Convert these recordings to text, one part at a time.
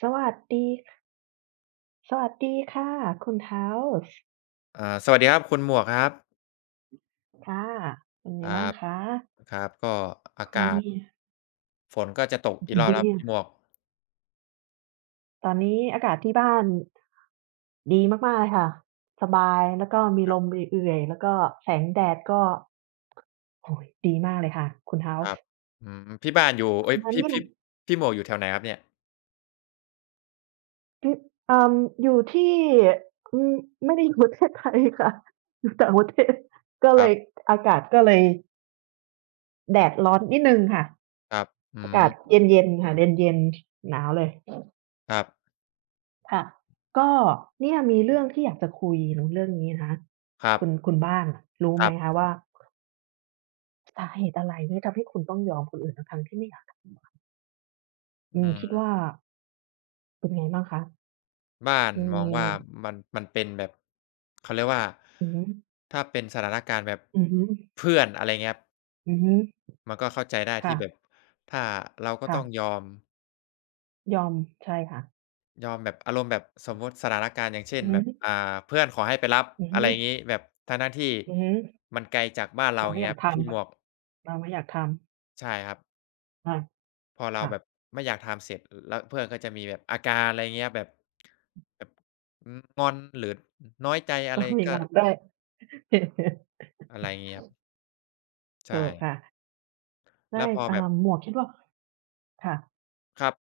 สวัสดีสวัสดีค่ะคุณ House อ่าสวัสดีครับคุณหมวกครับค่ะเป็นคไงบ้ารังบคะครับก็อาตอนกาศนี้ฝนก็จะตกอีกรอบดีแล้วพี่หมวกตอนนี้อากาศที่บ้านดีมากๆเลยค่ะสบายแล้วก็มีครัลมบเอื่อยๆแล้วก็แสงแดดก็โอ้โฮดีมากเลยค่ะคุณ ครั House บพี่บ้านอยู่เอ๊ปยระมาณพี่นี้พี่พี่หมวกอยู่แถวไหนครับเนี่ยที่เอ่ออยู่ที่อืมไม่ได้อยู่ประเทศไทยค่ะอยู่ต่างประเทศก็คเลรัยบอากาศก็เลยแดดร้อนนิดหนึ่งค่ะ ครับอือากาศมเย็นๆค่ะเย็นๆหนาวเลยครับค่ะก็เนี่ยมีเรื่องที่อยากจะคุยเนาะเรื่องนี้นะคะครับคุณบ้านรู้คไหรัมบคะว่าสาเหตุอะไรที่ทำให้คุณต้องยอมคนอื่นทั้งๆที่ไม่อยากทำอะอือืมคิดว่ามเป็นไงบ้างคะบ้านมมองว่าีมันเป็นแบบเขาเรียกว่าอือฮึถ้าเป็นสถานการณ์แบบอือฮึเพื่อนอะไรเงี้ยครับอือฮึมันก็เข้าใจได้ที่ค่ะแบบถ้าเราก็ๆต้องยอม ยอมใช่ค่ะยอมแบบอารมณ์แบบสมมุติสถานการณ์อย่างเช่นอืแบอบฮึเพื่อนขอให้ไปรับอืออะฮึไรงี้แบบทั้งๆที่อือฮึมันไกลจากบ้านเราอเราย่างไม่อเงี้ยยาคกรับทพี่หมวกำเราไม่อยากทำใช่ครับอาพอเราค่ะ แบบไม่อยากทำเสร็จแล้วเพื่อนก็จะมีแบบอาการอะไรเงี้ยแบบแบบอืมงอนหรือน้อยใจ อะไรต้องมีก็งานได้ อะไรงี้ครับใช่ถูกค่ะแล้ได้วพอแบบอ่าหมวกคิดว่า ค่ะครับ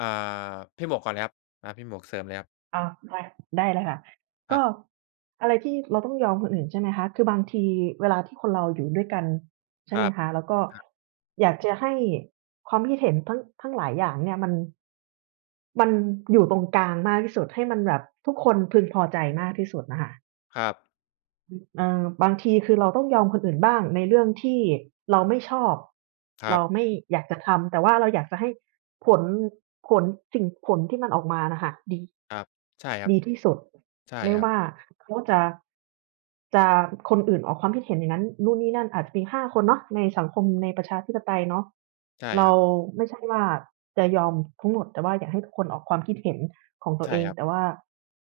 อ่าพี่หมวกก่อนเลยครับอ่าพี่หมวกเสริมเลยครับอาได้ได้เลยค่ะครัก็บอะไรที่เราต้องยอมคนอื่นใช่ไหมคะคือบางทีเวลาที่คนเราอยู่ด้วยกันคใช่ไหรัมบคะแล้วก็ครับอยากจะให้ความคิดเห็นทั้งหลายอย่างเนี่ยมันอยู่ตรงกลางมากที่สุดให้มันแบบทุกคนพึงพอใจมากที่สุดน่ะค่ะครับบางทีคือเราต้องยอมคนอื่นบ้างในเรื่องที่เราไม่ชอบครับเราไม่อยากจะทำแต่ว่าเราอยากจะให้ผลผลสิ่งผลที่มันออกมาน่ะค่ะดี ครับใช่ครับดีที่สุดใช่ไม่ครับว่าเขาจะคนอื่นออกความคิดเห็นอย่างนั้นนู่นนี่นั่นอาจจะมีห้าคนเนาะในสังคมในประชาธิปไตยเนาะใช่คเรารับไม่ใช่ว่าจะยอมทั้งหมดแต่ว่าอยากให้ทุกคนออกความคิดเห็นของตัวใช่เองครับแต่ว่า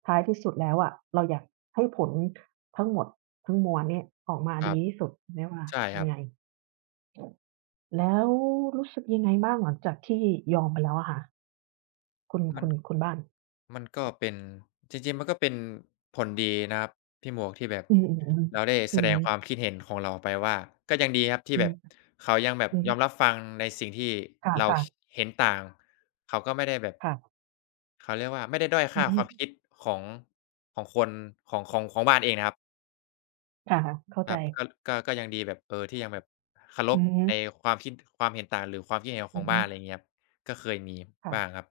ท้ายที่สุดแล้วอะเราอยากให้ผลทั้งหมดทั้งมวลเนี่ยออกมาครัดีบที่สุดไม่ว่าใช่ครัยับ งไงแล้วรู้สึกยังไงบ้างหลังจากที่ยอมไปแล้วอะค่ะคุณมันคุณคุณบ้านก็เป็นจริงๆมันก็เป็นผลดีนะครับพี่หมวกที่แบบอือเราๆได้ๆแสอืดมงความคิดเห็นของเราออกไปว่าก็ยังดีครับที่อืแบบมเขายังแบบอือยอมรับฟังในสิ่งที่คเรา่ะคๆ เห็นต่างเขาก็ไม่ได้แบบค่ะเขาเรียกว่าไม่ได้ด้อยอืค่าอความฮึคิดของของคนของบ้านเองนะครับค่ะเข้าคใจรับก็ก็ยังดีแบบเออที่ยังแบบเคารอืพอฮึในความคิดความเห็นต่างหรือความคิดเห็นขอืองอฮึบ้านอะไรอย่างเงี้ยครับก็เคยมีบ้างคค่ะรับ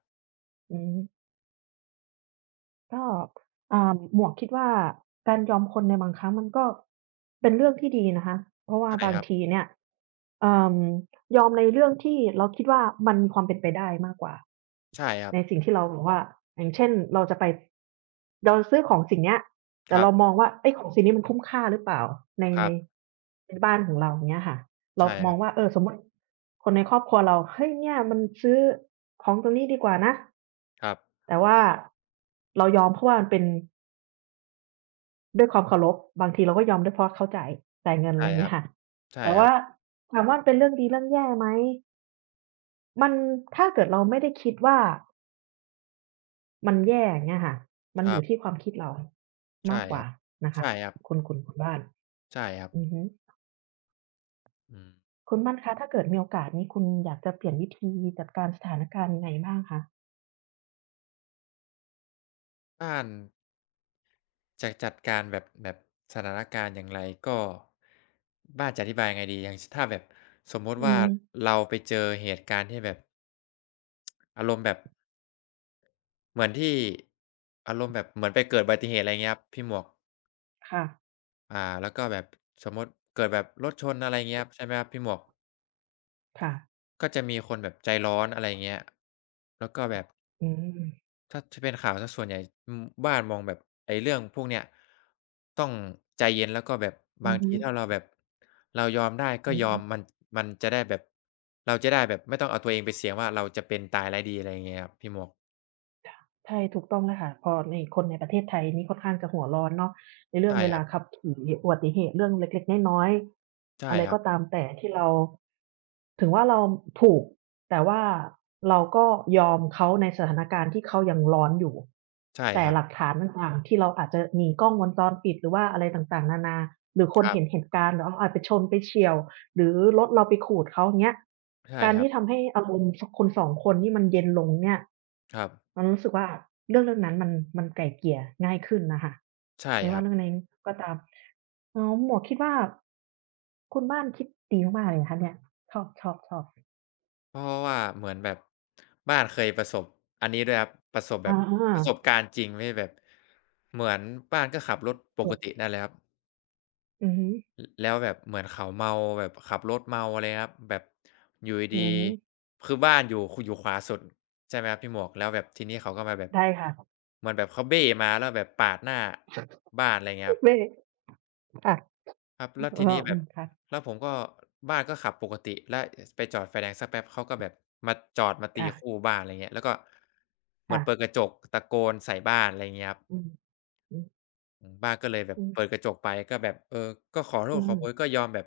อือฮึ ก็อ่าหมวกคิดว่าการยอมคนในบางครั้งมันก็เป็นเรื่องที่ดีนะคะเพราะว่าใช่บาคงรัทีบเนี่ยเอ่อยอมในเรื่องที่เราคิดว่ามันมีความเป็นไปได้มากกว่าใช่ครับในสิ่งที่เราแบบว่าอย่างเช่นเราจะไปเราซื้อของสิ่งเนี้ยคแต่รับเรามองว่าเอ๊ยของสิ่งนี้มันคุ้มค่าหรือเปล่าในครัในบในบ้านของเราอย่างเงี้ยค่ะเราใช่มคอรังบ ว่าเออสมมุติคนในครอบครัวเราเฮ้ยเนี่ยมันซื้อของตรงนี้ดีกว่านะ ครับแต่ว่าเรายอมเพราะว่ามันเป็นด้วยความเคารพบางทีเราก็ยอมด้วยเพราะเขาจ่ายเงินอะใช่ไรครัเงี้บยค่ะใช่แต่ครับว่าถามว่ามันเป็นเรื่องดีเรื่องแย่ไหมมันถ้าเกิดเราไม่ได้คิดว่ามันแย่อย่างเงี้ยค่ะมันคอรัยู่บที่ความคิดเรามาใช่กกคว่ารับนะคะใช่ครับคุณบ้านใช่ครับอือฮึอืมคุณบ้านคะถ้าเกิดมีโอกาสนี้คุณอยากจะเปลี่ยนวิธีจัดการสถานการณ์ยังไงบ้างคะบ้านจะจัดการแบบแบบสถานการณ์อย่างไรก็บ้านจะอธิบายยังไงดีอย่างชถ้าแบบสมมุติอืว่ามเราไปเจอเหตุการณ์ที่แบบอารมณ์แบบเหมือนที่อารมณ์แบบเหมือนไปเกิดอุบัติเหตุอะไรอย่างเงี้ยครับพี่หมวกค่ะอ่าแล้วก็แบบสมมุติเกิดแบบรถชนอะไรอย่างเงี้ยครับใช่ไหมครับพี่หมวกค่ะก็จะมีคนแบบใจร้อนอะไรอย่างเงี้ยแล้วก็แบบ อืมถ้าจะเป็นข่าวเสียส่วนใหญ่อืมบ้านมองแบบไอ้เรื่องพวกเนี้ยต้องใจเย็นแล้วก็แบบอืบางอฮึทีถ้าเราแบบเรายอมได้ก็อือยอฮึ มมันมันจะได้แบบเราจะได้แบบไม่ต้องเอาตัวเองไปเสี่ยงว่าเราจะเป็นตายร้ายดีอะไรอย่างเงี้ยครับพี่หมวกใช่ถูกต้องเลยค่ะพอในคนในประเทศไทยนี่ค่อนข้างจะหัวร้อนเนาะในเรื่องใช่เวคลารับขับขี่อุบัติเหตุเรื่องเล็กๆน้อยๆใช่อะไรครับก็ตามแต่ที่เราถึงว่าเราถูกแต่ว่าเราก็ยอมเขาในสถานการณ์ที่เขายังร้อนอยู่ใช่แต่ครับหลักฐานต่างๆที่เราอาจจะมีกล้องวงจรปิดหรือว่าอะไรต่างๆนานาหรือคคนรับเห็นเหตุการณ์หรือเราอาจไปชนไปเฉี่ยว หรือรถเราไปขูดเขาอย่างเงี้ยใช่การครับที่ทำให้อารมณ์สคน2คนนี่มันเย็นลงเนี่ยครับเรารู้สึกว่าเรื่องนั้นมันไกล่เกลี่ยง่ายขึ้นน่ะค่ะใช่ไม่ครัว่าบเรื่องไหนก็ตามอ๋อหมวกคิดว่าคุณบ้านคิดดีมากๆเลยนะคะเนี่ยชอบชอบชอบเพราะว่าเหมือนแบบบ้านเคยประสบอันนี้ด้วยครับประสบแบอบประสบาการณ์จริงไม่แบบเหมือนบ้านก็ขับรถปถูกกตินั่นแหละครับ อือฮึแล้วแบบเหมือนเขาเมาแบบขับรถเมาอะไรครับแบบอยู่อืดีอฮึๆคือบ้านอยู่อยู่ขวาสุดใช่ไหมครับพี่หมวกแล้วแบบทีนี้เขาก็มาแบบได้ค่ะเหมือนแบบเขาเบ้มาแล้วแบบปาดหน้าบ้านอะไรเงี้ยครับไม่ค่ะครับเแล้วอทีอนี้แบอืบมค่ะแล้วผมก็บ้านก็ขับปกติแล้วไปจอดไฟแดงสักแป๊บเขาก็แบบมาจอดมาตีค่ะคู่บ้านอะไรเงี้ยแล้วก็เหมือค่ะนเปิดกระจกตะโกนใส่บ้านอะไรเงี้ยครับ อืมอืออืมบ้าก็เลยแบบอือเปิดกระจกไปก็แบบเออก็ขอโทอืษขมอโพยก็ยอมแบบ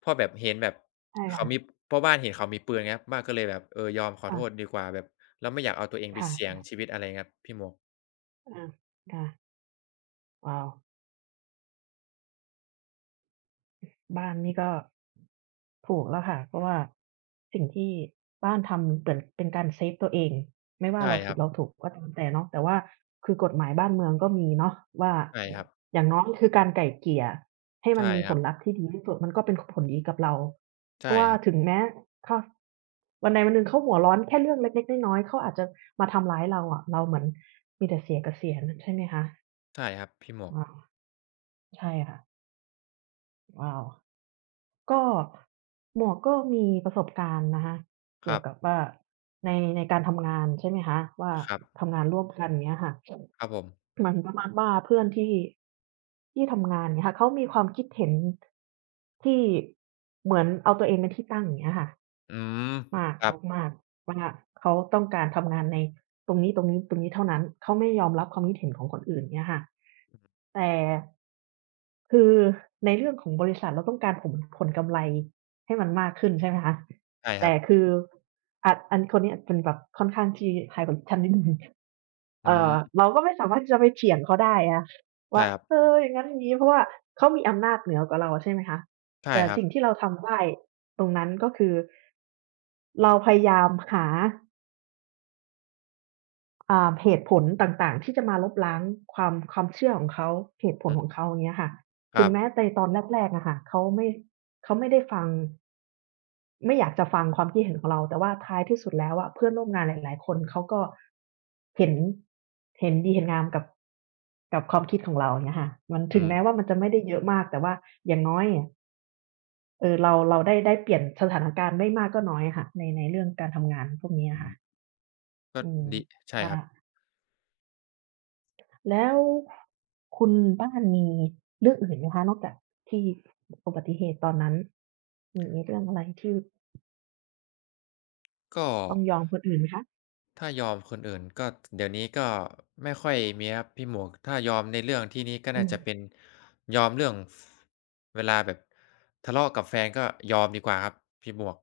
เพราะแบบเห็นแบบใช่เขามีค่ะเพราะบ้านเห็นเขามีปืนไงครับป้าก็เลยแบบเออยอมขอโทษค่ะดีกว่าแบบเราไม่อยากเอาตัวเองไปคเสี่ยง่ะชีวิตอะไรเงี้ยครับพี่หมวกๆอาค่ะว้าว บ้านนี่ก็ถูกแล้วค่ะเพราะว่าสิ่งที่บ้านทำเหมือนเป็นการเซฟตัวเองไม่ว่าใช่เราคผิรัดบเราถูกก็ตามแต่เนาะแต่ว่าคือกฎหมายบ้านเมืองก็มีเนาะว่าใช่ครับอย่างน้อยคือการไกล่เกลี่ยให้มันใช่มีคผรับลลัพธ์ที่ดีที่สุดมันก็เป็นผลดีกับเราเพใช่ราะว่าครับถึงแม้เขาวันใดวันหนึ่งเขาหัวร้อนแค่เรื่องเล็กๆน้อยๆเขาอาจจะมาทำร้ายเราอะเราเหมือนมีแต่เสียกับเสียนใช่ไหมคะใช่ครับพี่หมวกอาใช่ค่ะว้าว ก็หมวกก็มีประสบการณ์นะคะคเกี่ยรัวบกับว่าในการทำงานใช่ไหมคะว่าครับทำงานร่วมกันเงี้ยค่ะครับผมเหมือนประมาณว่าเพื่อนที่ทำงานเงี้ยค่ะเขามีความคิดเห็นที่เหมือนเอาตัวเองเป็นที่ตั้งอย่างเงี้ยค่ะอืมมากครับมากๆว่าเขาต้องการทำงานในตรงนี้เท่านั้นเขาไม่ยอมรับความคิดเห็นของคนอื่นเงี้ยค่ะแต่ คือในเรื่องของบริษัทเราต้องการผลกำไรให้มันมากขึ้นใช่ไหมคะใช่ครัแต่บคืออะอันคนเนี้ยเป็นแบบค่อนข้างที่ high กว่าดิฉันนิดหนึ่งอืเอ่อมเราก็ไม่สามารถที่จะไปเถียงเขาได้อะใช่ว่าครับเอออย่างงั้นอย่างงี้เพราะว่าเขามีอำนาจเหนือกว่าเราใช่ไหมคะใช่แต่ครับสิ่งที่เราทำได้ตรงนั้นก็คือเราพยายามหา เหตุผลต่างๆที่จะมาลบล้างความเชื่อของเขาเหตุผอืลมของเขาอย่างเงี้ยค่ะคถึรังแม้บในตอนแรกๆอะค่ะเขาไม่ได้ฟังไม่อยากจะฟังความคิดเห็นของเราแต่ว่าท้ายที่สุดแล้วอะเพื่อนร่วมงานหลายๆคนเขาก็เห็นเห็นดีเห็นงามกับความคิดของเราอย่างเงี้ยค่ะมันอืถึงแม้มว่ามันจะไม่ได้เยอะมากแต่ว่าอย่างน้อยอะเราได้เปลี่ยนสถานการณ์ไม่มากก็น้อยอะค่ะในเรื่องการทำงานพวกนี้อือะมค่ะก็อืมดีใช่ว่า ครับแล้วคุณบ้านมีเรื่องอื่นไหมคะนอกจากที่อุบัติเหตุตอนนั้นมีเรื่องอะไรที่ก็ ต้องยอมคนอื่นไหมคะถ้ายอมคนอื่นก็เดี๋ยวนี้ก็ไม่ค่อยมีครับพี่หมวกถ้ายอมในเรื่องที่นี้ก็อืน่าม จะเป็นยอมเรื่องฟเวลาแบบทะเลาะกับแฟนก็ยอมดีกว่าครับพี่หมวก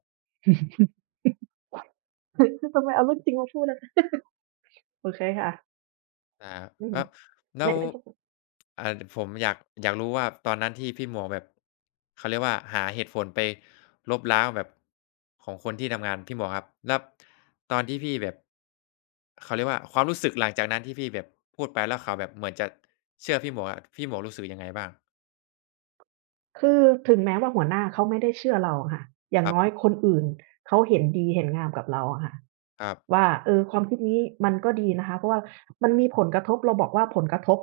ทำไมเอาเรื่องจริงมาพูดล่ะคะโอเคค่ะอ่าอืมแล้วแนะไม่ส อ่าผมอยากรู้ว่าตอนนั้นที่พี่หมวกแบบเขาเรียกว่าหาเหตุผลไปลบล้างแบบของคนที่ทำงานพี่หมวกครับแล้วตอนที่พี่แบบเขาเรียกว่าความรู้สึกหลังจากนั้นที่พี่แบบพูดไปแล้วเขาแบบเหมือนจะเชื่อพี่หมวกอะพี่หมวกรู้สึกยังไงบ้างคือถึงแม้ว่าหัวหน้าเขาไม่ได้เชื่อเราอะค่ะอย่าคงรับน้อยคนอื่นเขาเห็นดีเห็นงามกับเราอะค่ะครับว่าเออความคิดนี้มันก็ดีนะคะเพราะว่ามันมีผลกระทบเราบอกว่าผลกระทบ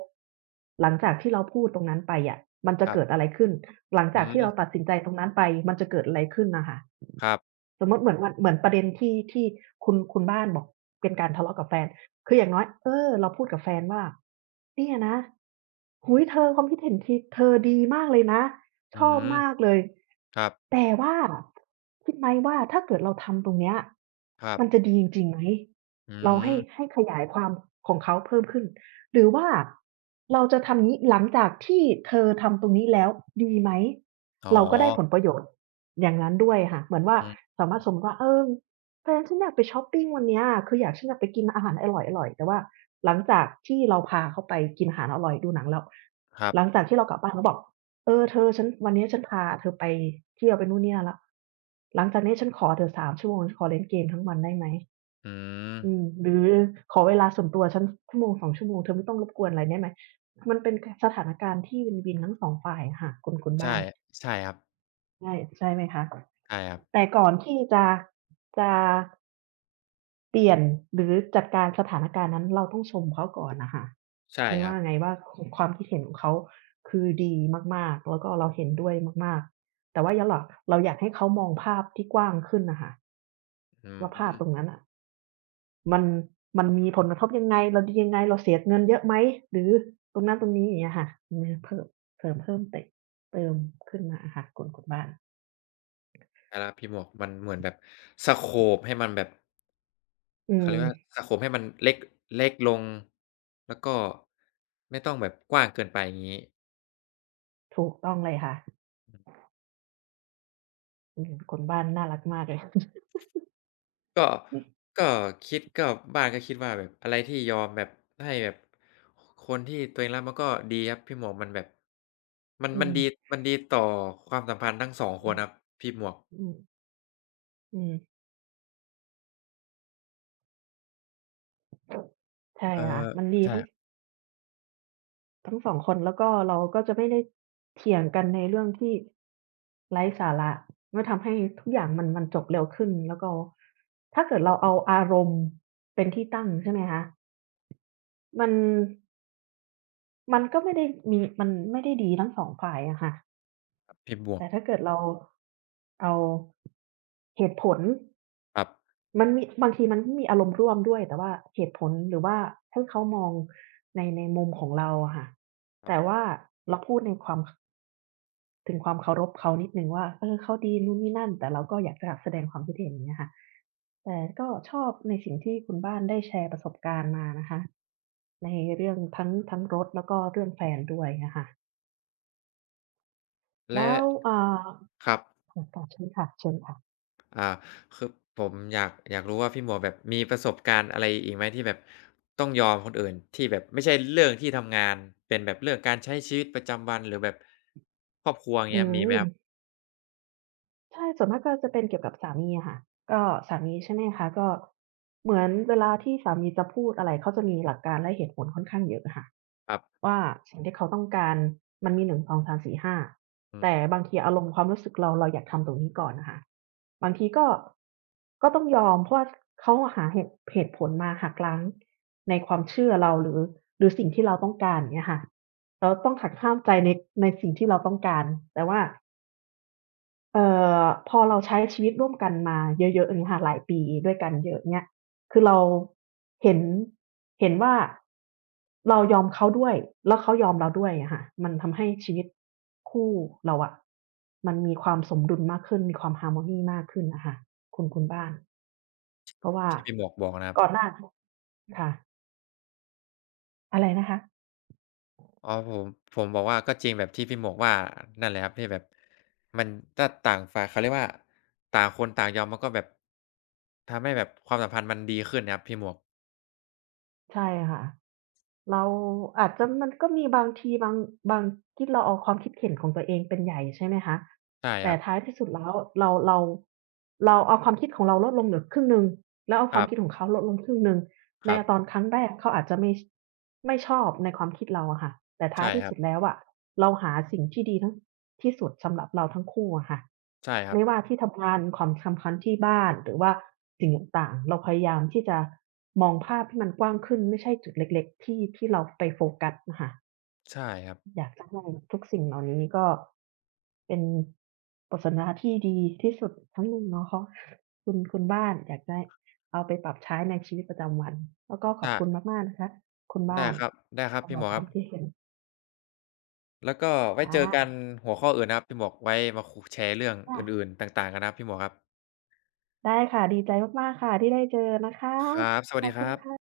หลังจากที่เราพูดตรงนั้นไปอะมันคจะรับเกิดอะไรขึ้นหลังอืจากที่เรามตัดสินใจตรงนั้นไปมันจะเกิดอะไรขึ้นน่ะค่ะครับสมมุติเหมือนวันเหมือนประเด็นที่คุณบ้านบอกเป็นการทะเลาะกับแฟนคืออย่างน้อยเออเราพูดกับแฟนว่าเนี่ยนะโอ้โฮเธอความคิดเห็นทีเธอดีมากเลยนะ อืชอบมมากเลยครับแต่ว่าคิดไหมว่าถ้าเกิดเราทำตรงเนี้ยครับมันจะดีจริงๆไหม อืเรามให้ขยายความของเขาเพิ่มขึ้นหรือว่าเราจะทำงี้หลังจากที่เธอทำตรงนี้แล้วดีไหมอ๋อเราก็ได้ผลประโยชน์อย่างนั้นด้วยค่ะเหมือนว่าอืมสามารถสมมุติว่าเออแฟนฉันอยากไปช็อปปิงวันเนี้ยคืออยากฉันอยากไปกินอาหารอร่อยๆแต่ว่าหลังจากที่เราพาเขาไปกินอาหารอร่อยดูหนังแล้วครับหลังจากที่เรากลับบ้านเราบอก เออเธอฉันวันเนี้ยฉันพาเธอไปเที่ยวไปนู่นนี่นั่นแล้วหลังจากนี้ฉันขอเธอ3ชั่วโมงฉันขอเล่นเกมทั้งวันได้ไหมอืมอืมหรือขอเวลาส่วนตัวฉันชั่วโมงสอ2ชั่วโมงเธอไม่ต้องรบกวนอะไรได้ไหมมันเป็นกสถานการณ์ที่วินๆทั้ง2ฝ่ายอะค่ะคุณบ้าใช่นใช่ครับใช่ไหมคะใช่ครับแต่ก่อนที่จะ เปลี่ยนหรือจัดการสถานการณ์นั้นเราต้องชมเขาก่อนน่ะค่ะใช่ไม่ครัว่าบ ไงว่าคความคิดเห็นของเขาคือดีมากๆแล้วก็เราเห็นด้วยมากๆแต่ว่าย้อนหลักเราอยากให้เขามองภาพที่กว้างขึ้นน่ะค่ะอืมว่าภาพตรงได้นั้นน่ะมันมันมีผลกระทบยังไงเราดียังไงเราเสียเงินเยอะไหมหรือตรงนั้นตรงนี้อย่างเงี้ยค่ะอือเพิ่มเสริมเพิ่มเตะเติมขึ้นมาอะค่ะคนบ้านแต่ละพี่หมวกมันเหมือนแบบสโกปให้มันแบบอืเขามเรียกว่าสโกปให้มันเล็กเล็กลงแล้วก็ไม่ต้องแบบกว้างเกินไปอย่างงี้ถูกต้องเลยค่ะอืมคนบ้านน่ารักมากเลย ก็ก็คิดก็บ้านก็คิดว่าแบบอะไรที่ยอมแบบให้แบบคคนที่ตัวเองรักมันก็ดีครับพี่หมวกมันแบบมันอืมันมดีมันดีต่อความสัมพันธ์ทั้ง2คอืนอครับพี่หมวกอือ อืมใช่เอ่ค่ะอมันดีใช่ทั้งสองคนแล้วก็เราก็จะไม่ได้เถียงกันในเรื่องที่ไร้สาระมันทำให้ทุกอย่างมันจบเร็วขึ้นแล้วก็ถ้าเกิดเราเอาอารมณ์เป็นที่ตั้งใช่ไหมคะมันมันก็ไม่ได้มันไม่ได้ดีทั้งสองฝ่ายอะค่ะครับพี่หมวกแต่ถ้าเกิดเราเอาเหตุผล ครับมันมีบางทีมันก็มีอารมณ์ร่วมด้วยแต่ว่าเหตุผลหรือว่าให้เขามองในมุมของเราอะค่ะแต่ว่าเราพูดในความถึงความเคารพเขานิดหนึ่งว่าเออเขาดีนู่นนี่นั่นแต่เราก็อยากจะแสดงความคิดเห็นอย่างเงี้ยค่ะแต่ก็ชอบในสิ่งที่คุณบ้านได้แชร์ประสบการณ์มานะคะในเรื่องทั้งรถแล้วก็เรื่องแฟนด้วยอะค่ะและแล้วอ่าครับ ค่ะต่อเชิญค่ะอ่าคือผมอยากรู้ว่าพี่หมวกแบบมีประสบการณ์อะไรอีกไหมที่แบบต้องยอมคนอื่นที่แบบไม่ใช่เรื่องที่ทำงานเป็นแบบเรื่องการใช้ชีวิตประจำวันหรือแบบครอบครัวอย่างๆเงี้ยมีไหมคม รับใช่ส่วนมากก็จะเป็นเกี่ยวกับสามีอะค่ะก็สามีใช่ไหมคะก็เหมือนเวลาที่สามีจะพูดอะไรเขาจะมีหลักการและเหตุผลค่อนข้างเยอะอะค่ะครับว่าสิ่งที่เขาต้องการมันมี1 2ห้าอืมแต่บางทีอารมณ์ความรู้สึกเราอยากทำตรงนี้ก่อนอะค่ะบางทีก็ก็ต้องยอมเพราะว่าเขาอะหาเหตุผลมาหักล้างในความเชื่อเราหรือสิ่งที่เราต้องการอย่างเงี้ยค่ะเราต้องหักห้ามใจในสิ่งที่เราต้องการแต่ว่า เอ่อพอเราใช้ชีวิตร่วมกันมาเยอะๆอย่างเงี้ยค่ะหลายปีด้วยกันเยอะเงี้ยคือเราเห็นเห็นว่าเรายอมเขาด้วยแล้วเขายอมเราด้วยอะค่ะมันทำให้ชีวิตคู่เราอะมันมีความสมดุลมากขึ้นมีความฮาร์โมนีมากขึ้นน่ะค่ะคุณบ้านเพราะว่าที่พี่หมวกบอกนะครับก่อนหน้าค่ะอะไรนะคะ อ๋อผมบอกว่าก็จริงแบบที่พี่หมวกว่านั่นแหละครับที่แบบมันถ้าต่างฝ่ายเขาเรียกว่าต่างคนต่างยอมมันก็แบบทำให้แบบความสัมพันธ์มันดีขึ้นนะครับพี่หมวกใช่ค่ะเราอาจจะมันก็มีบางทีบางที่เราเอาความคิดเห็นของตัวเองเป็นใหญ่ใช่ไหมคะใช่คแต่รับท้ายที่สุดแล้วเราเราเราเอาความคิดของเราลดลงเหลือครึ่งหนึ่งแล้วเอาคควารัมคิดบของเขาลดลงครึ่งหนึ่งคในรับตอนครั้งแรกเขาอาจจะไม่ชอบในความคิดเราอะค่ะแต่ใช่ท้ายคที่รัสุบดแล้วอะเราหาสิ่งที่ดีทั้งที่สุดสำหรับเราทั้งคู่อะค่ะ ใช่ครับไม่ว่าที่ทำงานความสัมพันที่บ้านหรือว่าสิ่งต่างๆเราพยายามที่จะมองภาพให้มันกว้างขึ้นไม่ใช่จุดเล็กๆที่เราไปโฟกัสอะค่ะใช่ครับอยากจะให้ทุกสิ่งเหล่านี้ก็เป็นบทสนทนาที่ดีที่สุดครั้งหนึ่งเนาะคะคุณบ้านอยากได้เอาไปปรับใช้ในชีวิตประจำวันแล้วก็ขอบใช่ คุณมากๆนะคะคุณได้บ้านครับได้ครับสำหพี่หรัมบวกคครัวาบมคิดเห็นแล้วก็ไว้คเจอกัน่ะหัวข้ออื่นนะครับพี่หมวกไว้มาคุแชร์เรื่องอื่ค่ะนๆต่างๆกันนะครับพี่หมวกครับได้ค่ะดีใจมากๆค่ะที่ได้เจอนะคะครับสวัสขอดีบคคุณรัค่ะบ